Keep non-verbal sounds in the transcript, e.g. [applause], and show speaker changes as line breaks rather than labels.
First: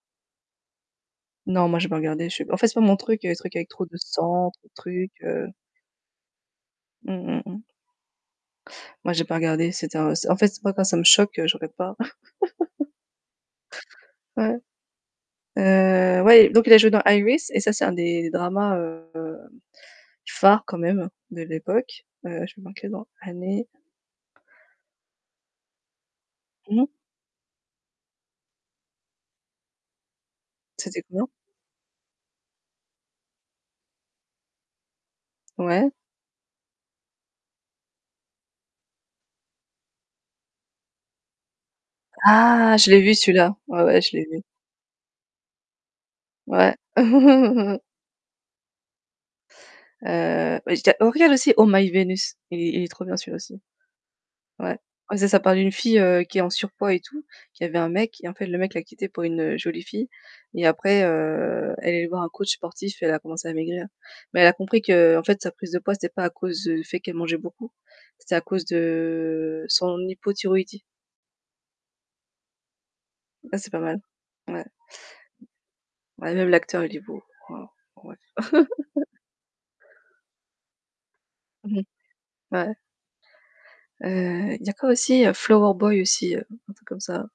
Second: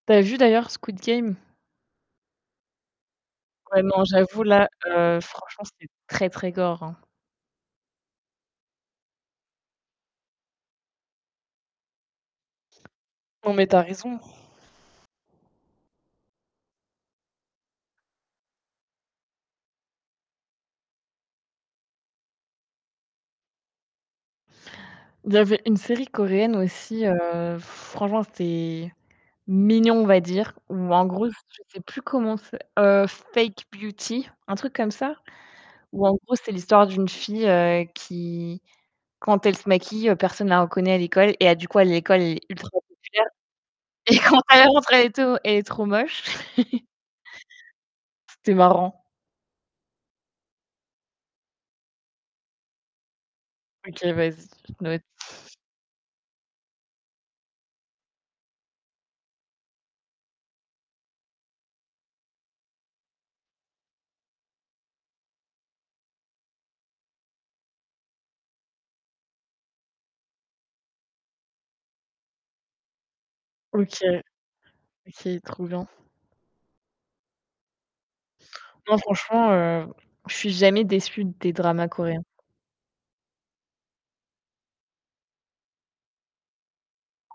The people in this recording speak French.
Tu as vu d'ailleurs Squid Game?
Non, moi j'ai pas regardé, je sais en fait c'est pas mon truc, les trucs avec
Ouais
trop de
non, j'avoue
sang,
là,
trop de trucs,
heu,
heu
franchement c'est très, très gore, hein.
Mmh mh, mmh. Moi j'ai pas regardé, c'était, en c en fait moi quand ça me choque, je regarde pas. [laughs]
Non, mais tu as raison.
Ouais, heu, ouais, donc il a joué dans Iris et ça c'est un des dramas, heu, phares quand même de l'époque, heu je vais marquer dans année.
Il y avait une série coréenne
Mmh.
aussi, heu, franchement, c'était mignon, on va dire, ou
C'était
en
quoi?
gros, je sais plus comment c'est? Heu, Fake Beauty. Un truc comme ça,
Ouais.
ou en gros, c'est l'histoire d'une fille, heu, qui, quand elle se maquille, personne la reconnaît à l'école et à du coup, à l'école elle est ultra
Ah! Je l'ai vu
populaire.
celui-là. Ouais, ouais je
Et
l'ai
quand
vu.
elle rentre elle est to elle est trop moche.
Ouais.
[chuckles]
[chuckles]
C'était marrant.
Heu, [unintelligible] oh regarde aussi Oh my Vénus, il est il est trop bien celui-là aussi.
OK, vas-y, je
Ouais.
note.
C'est ça parle d'une fille, heu, qui est en surpoids et tout, qui avait un mec, en fait le mec l'a quittée pour une, heu, jolie fille, et après, heu, elle est allée voir un coach sportif et elle a commencé à maigrir. Mais elle a compris qu'en fait sa prise de poids, c'était pas à cause du fait qu'elle mangeait beaucoup, c'était à cause de son hypothyroïdie. Ça c'est pas mal,
OK,
ouais.
OK, trop bien.
Bah, même l'acteur, il est beau. Waouh. Ouais.
Non,
[laughs]
franchement, heu, je suis jamais déçue des
Mmh mh,
dramas coréens.
ouais. Heu, il y a quoi aussi? Flower Boy aussi, un truc comme ça?